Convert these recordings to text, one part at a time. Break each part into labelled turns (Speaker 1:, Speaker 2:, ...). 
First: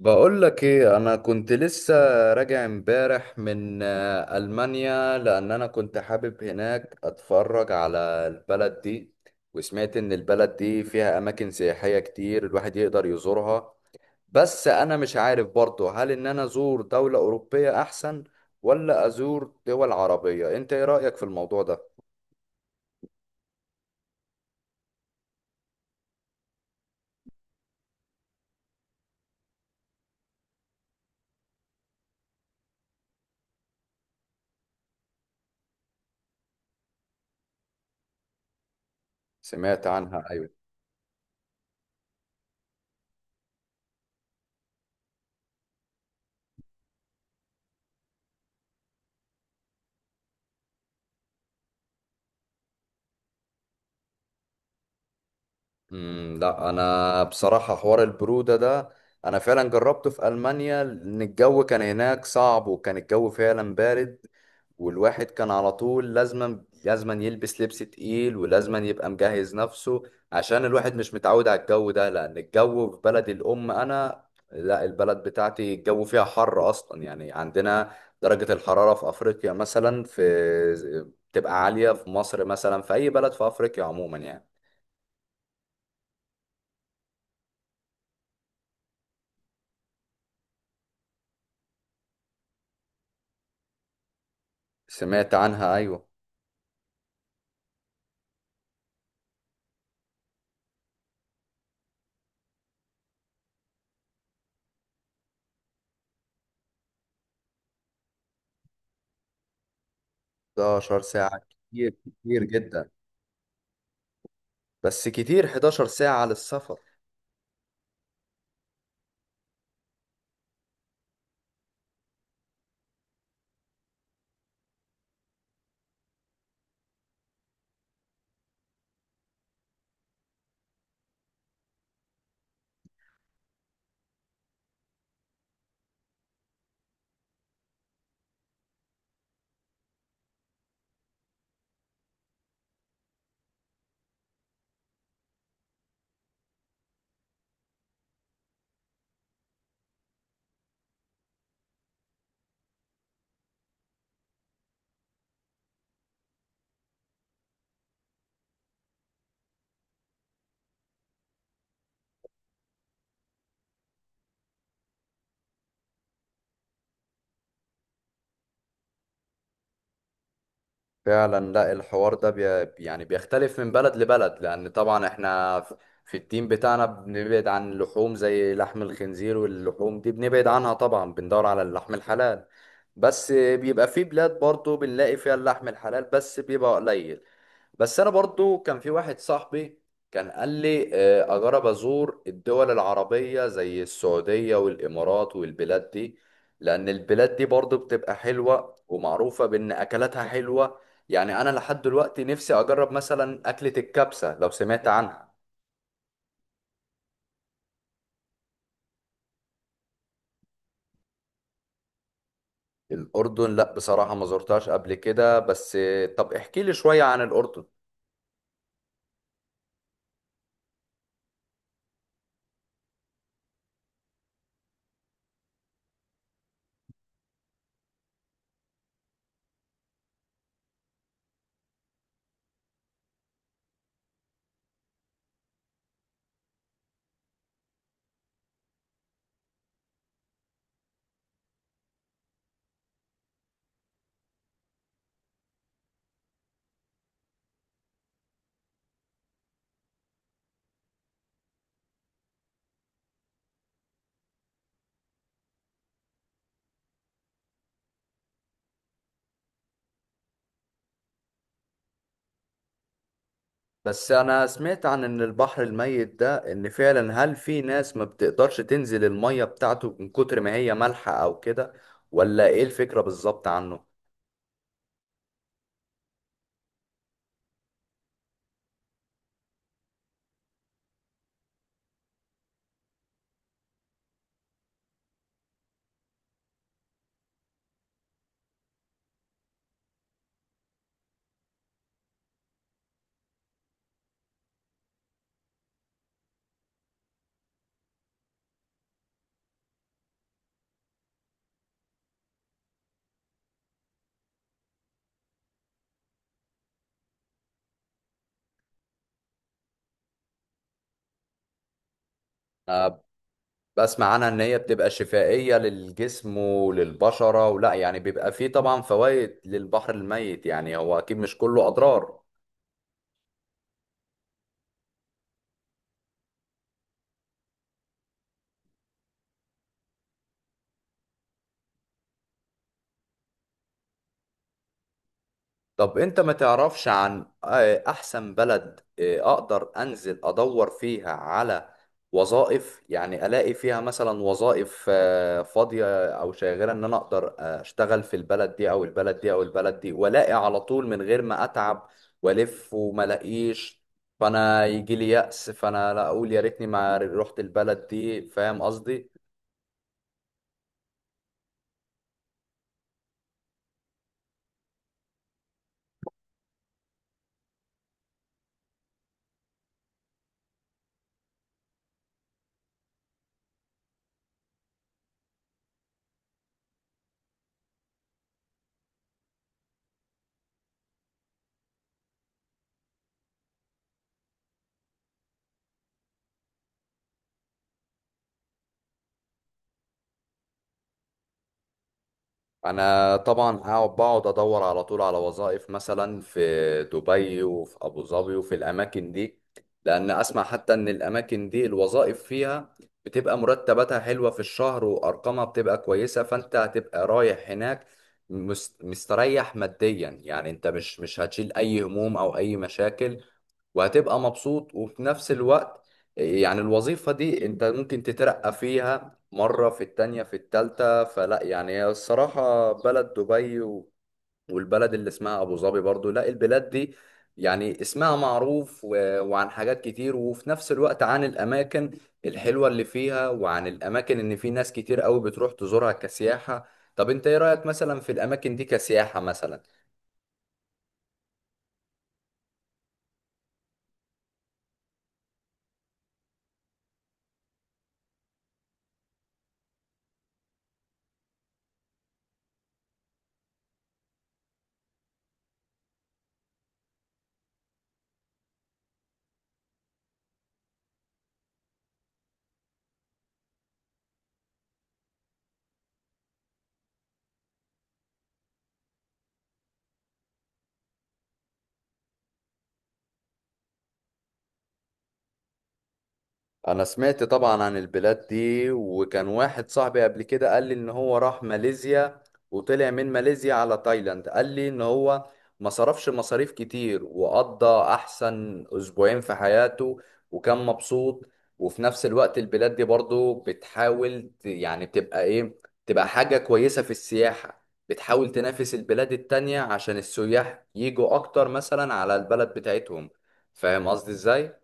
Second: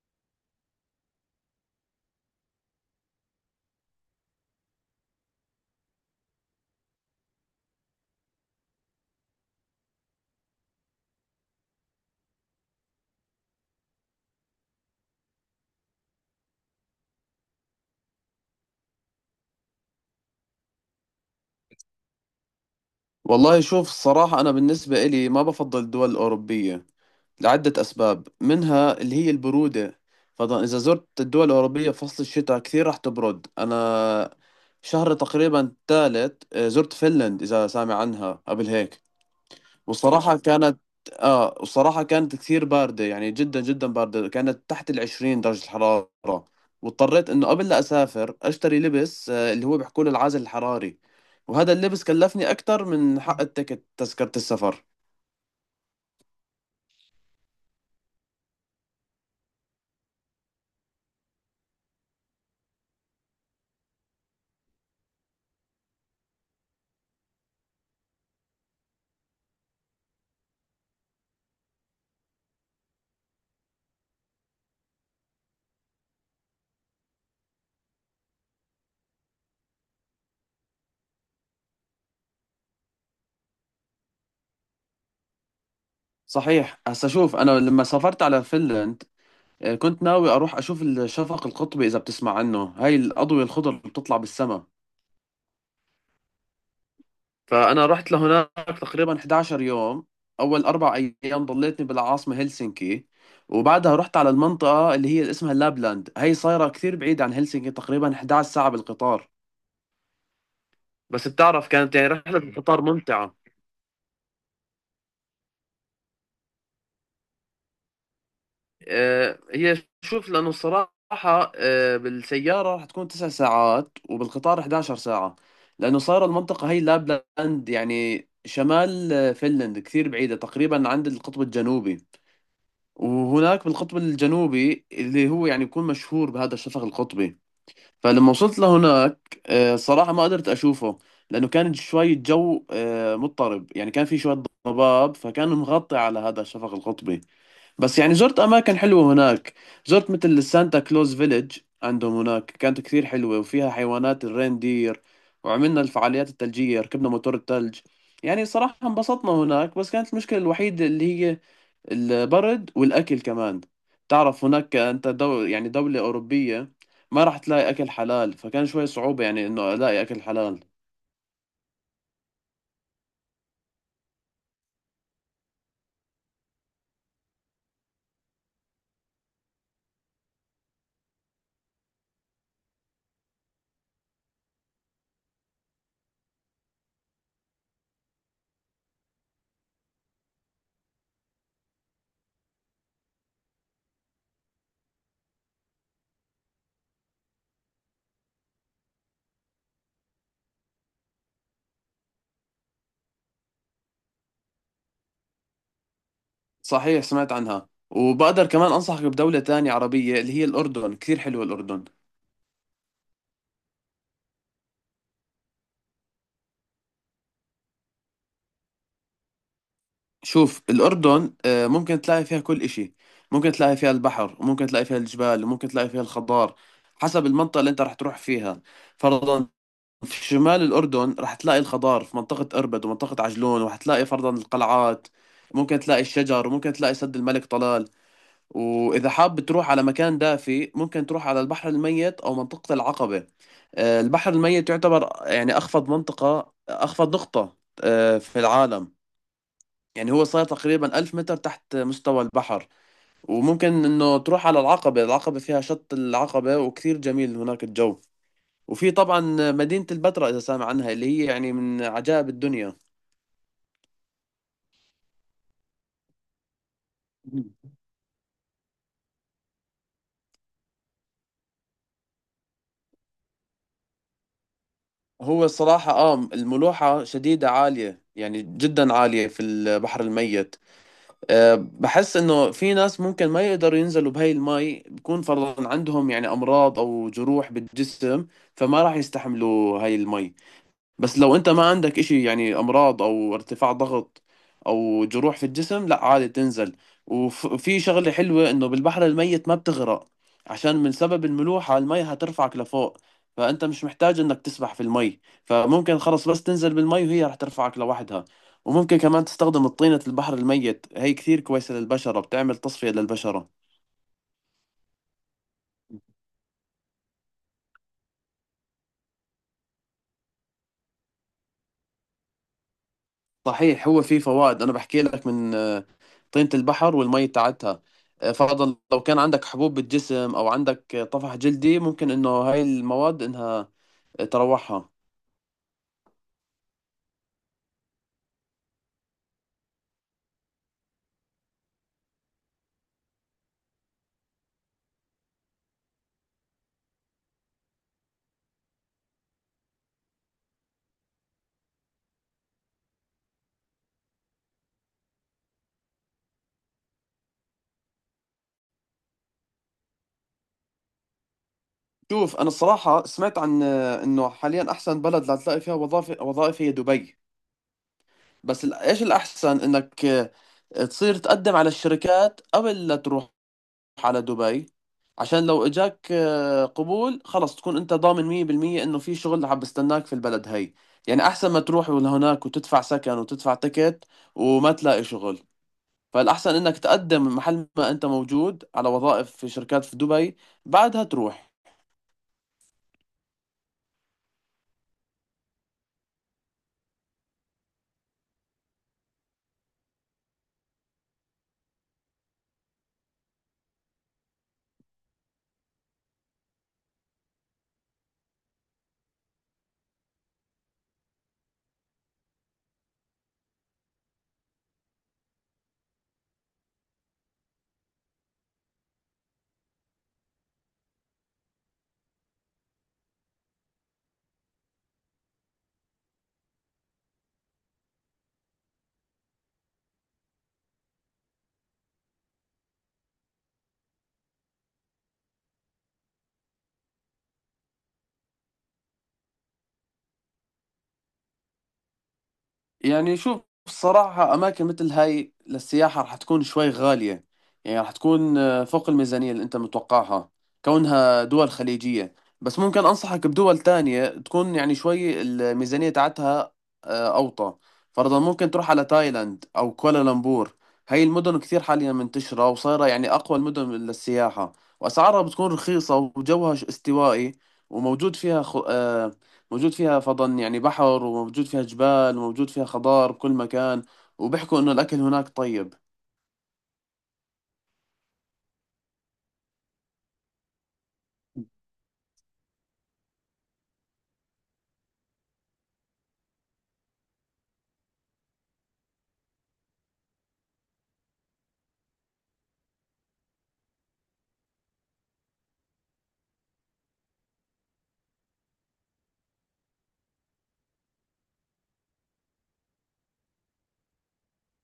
Speaker 1: بقول لك ايه؟ انا كنت لسه راجع امبارح من المانيا، لان انا كنت حابب هناك اتفرج على البلد دي. وسمعت ان البلد دي فيها اماكن سياحية كتير الواحد يقدر يزورها. بس انا مش عارف برضه، هل ان انا ازور دولة اوروبية احسن ولا ازور دول عربية؟ انت ايه رأيك في الموضوع ده؟
Speaker 2: والله شوف الصراحة أنا بالنسبة إلي ما بفضل الدول الأوروبية لعدة أسباب منها اللي هي البرودة. فطبعا إذا زرت الدول الأوروبية فصل الشتاء كثير راح تبرد. أنا شهر تقريبا ثالث زرت فنلند، إذا سامع عنها قبل هيك.
Speaker 1: سمعت عنها،
Speaker 2: وصراحة
Speaker 1: أيوة.
Speaker 2: كانت وصراحة كانت كثير باردة، يعني جدا جدا باردة، كانت تحت 20 درجة الحرارة. واضطريت إنه قبل لا أسافر أشتري لبس اللي هو بيحكوا له العازل الحراري. وهذا اللبس كلفني أكثر من حق تذكرة السفر.
Speaker 1: لا انا بصراحه حوار البروده ده انا فعلا جربته في المانيا، لان الجو كان هناك صعب وكان الجو فعلا بارد. والواحد كان على طول لازما يلبس لبس تقيل ولازما يبقى مجهز نفسه، عشان الواحد مش متعود على الجو ده. لان الجو في بلد الام انا، لا، البلد بتاعتي الجو فيها حر اصلا. يعني عندنا درجه الحراره في افريقيا مثلا في، بتبقى عاليه. في مصر مثلا، في اي بلد في افريقيا عموما يعني.
Speaker 2: صحيح هسا شوف، أنا لما سافرت على فنلند كنت ناوي أروح أشوف الشفق القطبي، إذا بتسمع عنه، هاي الأضوية الخضر اللي بتطلع بالسما.
Speaker 1: سمعت عنها، ايوه.
Speaker 2: فأنا رحت لهناك تقريبا 11 يوم. أول أربع أيام ضليتني بالعاصمة هلسنكي، وبعدها رحت على المنطقة اللي اسمها لابلاند. هي صايرة كثير بعيدة عن هلسنكي، تقريبا 11 ساعة بالقطار.
Speaker 1: 11
Speaker 2: بس
Speaker 1: ساعة؟
Speaker 2: بتعرف كانت
Speaker 1: كتير،
Speaker 2: يعني رحلة
Speaker 1: كتير
Speaker 2: القطار
Speaker 1: جدا.
Speaker 2: ممتعة.
Speaker 1: بس كتير 11 ساعة للسفر.
Speaker 2: هي شوف، لأنه الصراحة بالسيارة رح تكون 9 ساعات وبالقطار 11 ساعة. لأنه صايرة المنطقة هي لابلاند، يعني شمال فنلند، كثير بعيدة، تقريبا عند القطب الجنوبي. وهناك بالقطب الجنوبي اللي هو يعني يكون مشهور بهذا الشفق القطبي. فلما وصلت لهناك صراحة ما قدرت أشوفه، لأنه كان شوي الجو مضطرب، يعني كان في شوية ضباب فكان مغطي على هذا الشفق القطبي. بس يعني زرت أماكن حلوة هناك، زرت مثل السانتا كلوز فيليج عندهم هناك، كانت كثير حلوة وفيها حيوانات الريندير، وعملنا الفعاليات الثلجية، ركبنا موتور الثلج. يعني صراحة انبسطنا هناك، بس كانت المشكلة الوحيدة اللي هي البرد والأكل كمان. تعرف هناك أنت يعني دولة أوروبية، ما راح تلاقي أكل حلال، فكان شوي صعوبة يعني إنه ألاقي أكل حلال.
Speaker 1: فعلا، لا الحوار ده بي يعني بيختلف من بلد لبلد، لأن طبعا احنا في التيم بتاعنا بنبعد عن اللحوم زي لحم الخنزير واللحوم دي، بنبعد عنها طبعا، بندور على اللحم الحلال. بس بيبقى في بلاد برضو بنلاقي فيها اللحم الحلال بس بيبقى قليل. بس انا برضو كان في واحد صاحبي كان قال لي اجرب ازور الدول العربية زي السعودية والامارات والبلاد دي، لان البلاد دي برضو بتبقى حلوة ومعروفة بان اكلاتها حلوة. يعني انا لحد دلوقتي نفسي اجرب مثلا اكلة الكبسة، لو سمعت عنها.
Speaker 2: صحيح سمعت عنها، وبقدر كمان أنصحك بدولة تانية عربية اللي هي الأردن، كثير حلوة الأردن.
Speaker 1: الاردن، لا بصراحة ما زرتهاش قبل كده، بس طب احكي لي شوية عن الاردن.
Speaker 2: شوف الأردن ممكن تلاقي فيها كل إشي، ممكن تلاقي فيها البحر، وممكن تلاقي فيها الجبال، وممكن تلاقي فيها الخضار، حسب المنطقة اللي أنت راح تروح فيها. فرضا في شمال الأردن راح تلاقي الخضار في منطقة أربد ومنطقة عجلون، وراح تلاقي فرضا القلعات، ممكن تلاقي الشجر، وممكن تلاقي سد الملك طلال. وإذا حاب تروح على مكان دافي، ممكن تروح على البحر الميت أو منطقة العقبة. البحر الميت يعتبر يعني أخفض منطقة، أخفض نقطة في العالم. يعني هو صار تقريبا 1000 متر تحت مستوى البحر. وممكن إنه تروح على العقبة. العقبة فيها شط العقبة وكثير جميل هناك الجو. وفي طبعا مدينة البتراء، إذا سامع عنها، اللي هي يعني من عجائب الدنيا.
Speaker 1: بس انا سمعت عن ان البحر الميت ده ان فعلا هل
Speaker 2: مم.
Speaker 1: في ناس ما بتقدرش تنزل المية بتاعته من كتر ما هي مالحة او كده؟ ولا ايه الفكرة بالظبط عنه؟
Speaker 2: هو الصراحة الملوحة شديدة عالية، يعني جدا عالية في البحر الميت. أه بحس إنه في ناس ممكن ما يقدروا ينزلوا بهاي المي، بكون فرضا عندهم يعني أمراض أو جروح بالجسم، فما راح يستحملوا هاي المي. بس لو انت ما عندك اشي يعني امراض او ارتفاع ضغط او جروح في الجسم، لا عادي تنزل. وفي شغلة حلوة، انه بالبحر الميت ما بتغرق، عشان من سبب الملوحة المي هترفعك لفوق، فانت مش محتاج انك تسبح في المي، فممكن خلص بس تنزل بالمي وهي رح ترفعك لوحدها. وممكن كمان تستخدم طينة البحر الميت، هي كثير كويسة للبشرة، بتعمل تصفية
Speaker 1: أه،
Speaker 2: للبشرة.
Speaker 1: بسمع عنها ان هي بتبقى شفائية للجسم وللبشرة، ولا يعني بيبقى فيه طبعا فوائد للبحر الميت؟ يعني هو اكيد مش كله اضرار.
Speaker 2: صحيح هو في فوائد، انا بحكي لك من طينة البحر والمي تاعتها. فرضا لو كان عندك حبوب بالجسم، او عندك طفح جلدي، ممكن انه هاي المواد انها تروحها.
Speaker 1: طب انت ما تعرفش عن احسن بلد اقدر انزل ادور فيها على وظائف؟ يعني الاقي فيها مثلا وظائف فاضية او شاغرة، ان انا اقدر اشتغل في البلد دي او البلد دي او البلد دي، والاقي على طول من غير ما اتعب والف وما الاقيش فانا يجي لي يأس فانا لا اقول يا ريتني ما رحت البلد دي. فاهم قصدي؟
Speaker 2: شوف انا الصراحة سمعت عن انه حاليا احسن بلد لتلاقي فيها وظائف هي دبي. بس ايش الاحسن انك تصير تقدم على الشركات قبل لا تروح على دبي. عشان لو اجاك قبول، خلص تكون انت ضامن 100% انه في شغل عم بستناك في البلد هي. يعني احسن ما تروح لهناك وتدفع سكن وتدفع تكت وما تلاقي شغل. فالاحسن انك تقدم محل ما انت موجود على وظائف في شركات في دبي، بعدها تروح.
Speaker 1: انا طبعا هقعد، بقعد ادور على طول على وظائف مثلا في دبي وفي ابو ظبي وفي الاماكن دي. لان اسمع حتى ان الاماكن دي الوظائف فيها بتبقى مرتباتها حلوة في الشهر، وارقامها بتبقى كويسة، فانت هتبقى رايح هناك مستريح ماديا. يعني انت مش هتشيل اي هموم او اي مشاكل، وهتبقى مبسوط. وفي نفس الوقت يعني الوظيفة دي انت ممكن تترقى فيها مرة في التانية في التالتة. فلا يعني هي الصراحة بلد دبي والبلد اللي اسمها أبو ظبي برضو، لا البلاد دي يعني اسمها معروف وعن حاجات كتير، وفي نفس الوقت عن الأماكن الحلوة اللي فيها، وعن الأماكن إن في ناس كتير قوي بتروح تزورها كسياحة. طب انت ايه رأيك مثلا في الأماكن دي كسياحة مثلا؟
Speaker 2: يعني شوف الصراحة أماكن مثل هاي للسياحة رح تكون شوي غالية، يعني رح تكون فوق الميزانية اللي أنت متوقعها، كونها دول خليجية. بس ممكن أنصحك بدول تانية تكون يعني شوي الميزانية تاعتها أوطى. فرضا ممكن تروح على تايلاند أو كوالالمبور، هاي المدن كثير حاليا منتشرة، وصايرة يعني أقوى المدن للسياحة، وأسعارها بتكون رخيصة، وجوها استوائي، وموجود فيها خ... آه، موجود فيها فضن يعني بحر، وموجود فيها جبال، وموجود فيها خضار بكل مكان، وبيحكوا إنه الأكل هناك طيب.
Speaker 1: انا سمعت طبعا عن البلاد دي، وكان واحد صاحبي قبل كده قال لي ان هو راح ماليزيا، وطلع من ماليزيا على تايلاند، قال لي ان هو ما صرفش مصاريف كتير، وقضى احسن اسبوعين في حياته، وكان مبسوط. وفي نفس الوقت البلاد دي برضو بتحاول يعني بتبقى ايه، تبقى حاجة كويسة في السياحة، بتحاول تنافس البلاد التانية عشان السياح يجوا اكتر مثلا على البلد بتاعتهم. فاهم قصدي ازاي؟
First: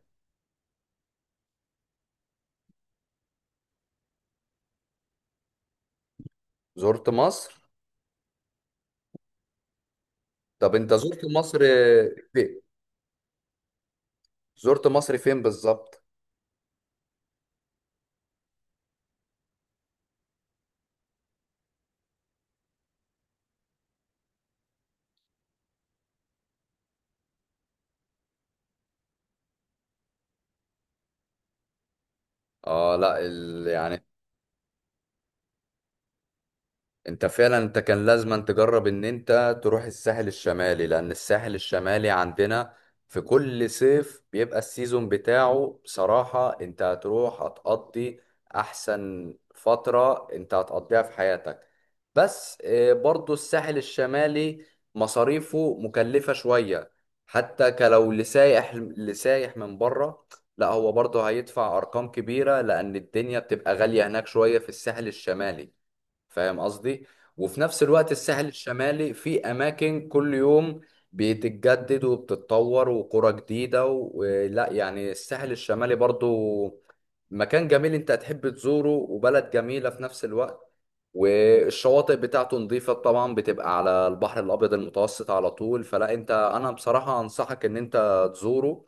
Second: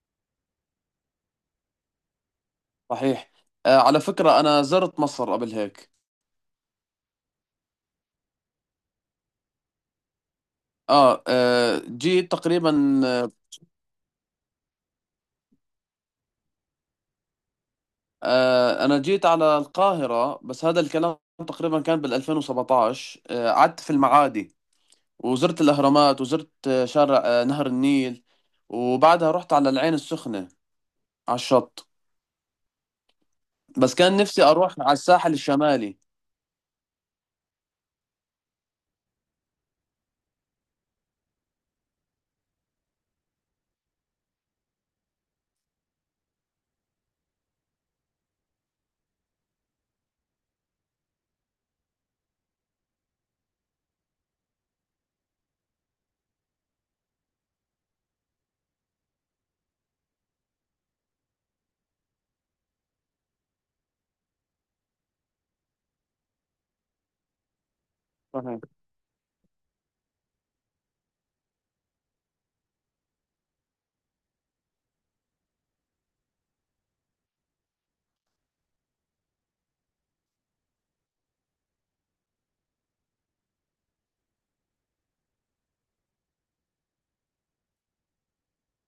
Speaker 2: صحيح. على فكرة أنا زرت مصر قبل هيك.
Speaker 1: زرت مصر؟ طب انت
Speaker 2: آه,
Speaker 1: زرت مصر
Speaker 2: آه جيت
Speaker 1: في...
Speaker 2: تقريبا
Speaker 1: زرت مصر فين بالظبط؟
Speaker 2: أنا جيت على القاهرة، بس هذا الكلام تقريبا كان بال 2017. قعدت في المعادي، وزرت الأهرامات، وزرت شارع نهر النيل، وبعدها رحت على العين السخنة على الشط.
Speaker 1: اه، لا ال...
Speaker 2: بس
Speaker 1: يعني
Speaker 2: كان نفسي أروح على الساحل الشمالي.
Speaker 1: انت فعلا انت كان لازم أن تجرب ان انت تروح الساحل الشمالي. لان الساحل الشمالي عندنا في كل صيف بيبقى السيزون بتاعه. بصراحة انت هتروح هتقضي احسن فترة انت هتقضيها في حياتك. بس برضو الساحل الشمالي مصاريفه مكلفة شوية، حتى كلو لسايح، لسايح من بره لا هو برضه هيدفع ارقام كبيرة، لان الدنيا بتبقى غالية هناك شوية في الساحل الشمالي. فاهم قصدي؟ وفي نفس الوقت الساحل
Speaker 2: صحيح.
Speaker 1: الشمالي في اماكن كل يوم بتتجدد وبتتطور وقرى جديده ولا يعني الساحل الشمالي برضو مكان جميل انت هتحب تزوره، وبلد جميله في نفس الوقت، والشواطئ بتاعته نظيفه طبعا، بتبقى على البحر الابيض المتوسط على طول. فلا انت، انا بصراحه انصحك ان انت تزوره.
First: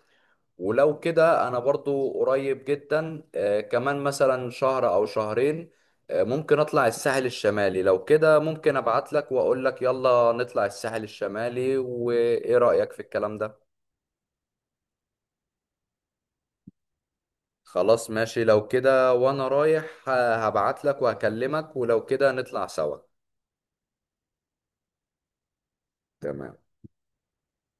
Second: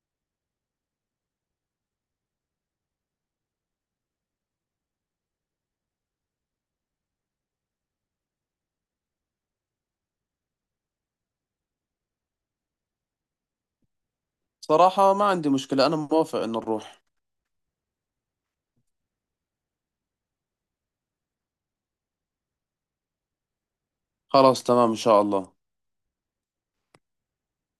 Speaker 1: ولو كده انا برضو قريب جدا كمان مثلا شهر او شهرين، ممكن اطلع الساحل الشمالي. لو كده ممكن ابعت لك واقول لك يلا نطلع الساحل الشمالي. وايه رأيك في الكلام ده؟
Speaker 2: صراحة ما عندي مشكلة، أنا موافق إن نروح.
Speaker 1: خلاص، ماشي. لو كده وانا رايح هبعت لك وهكلمك، ولو كده نطلع سوا.
Speaker 2: خلاص، تمام إن شاء الله.
Speaker 1: تمام.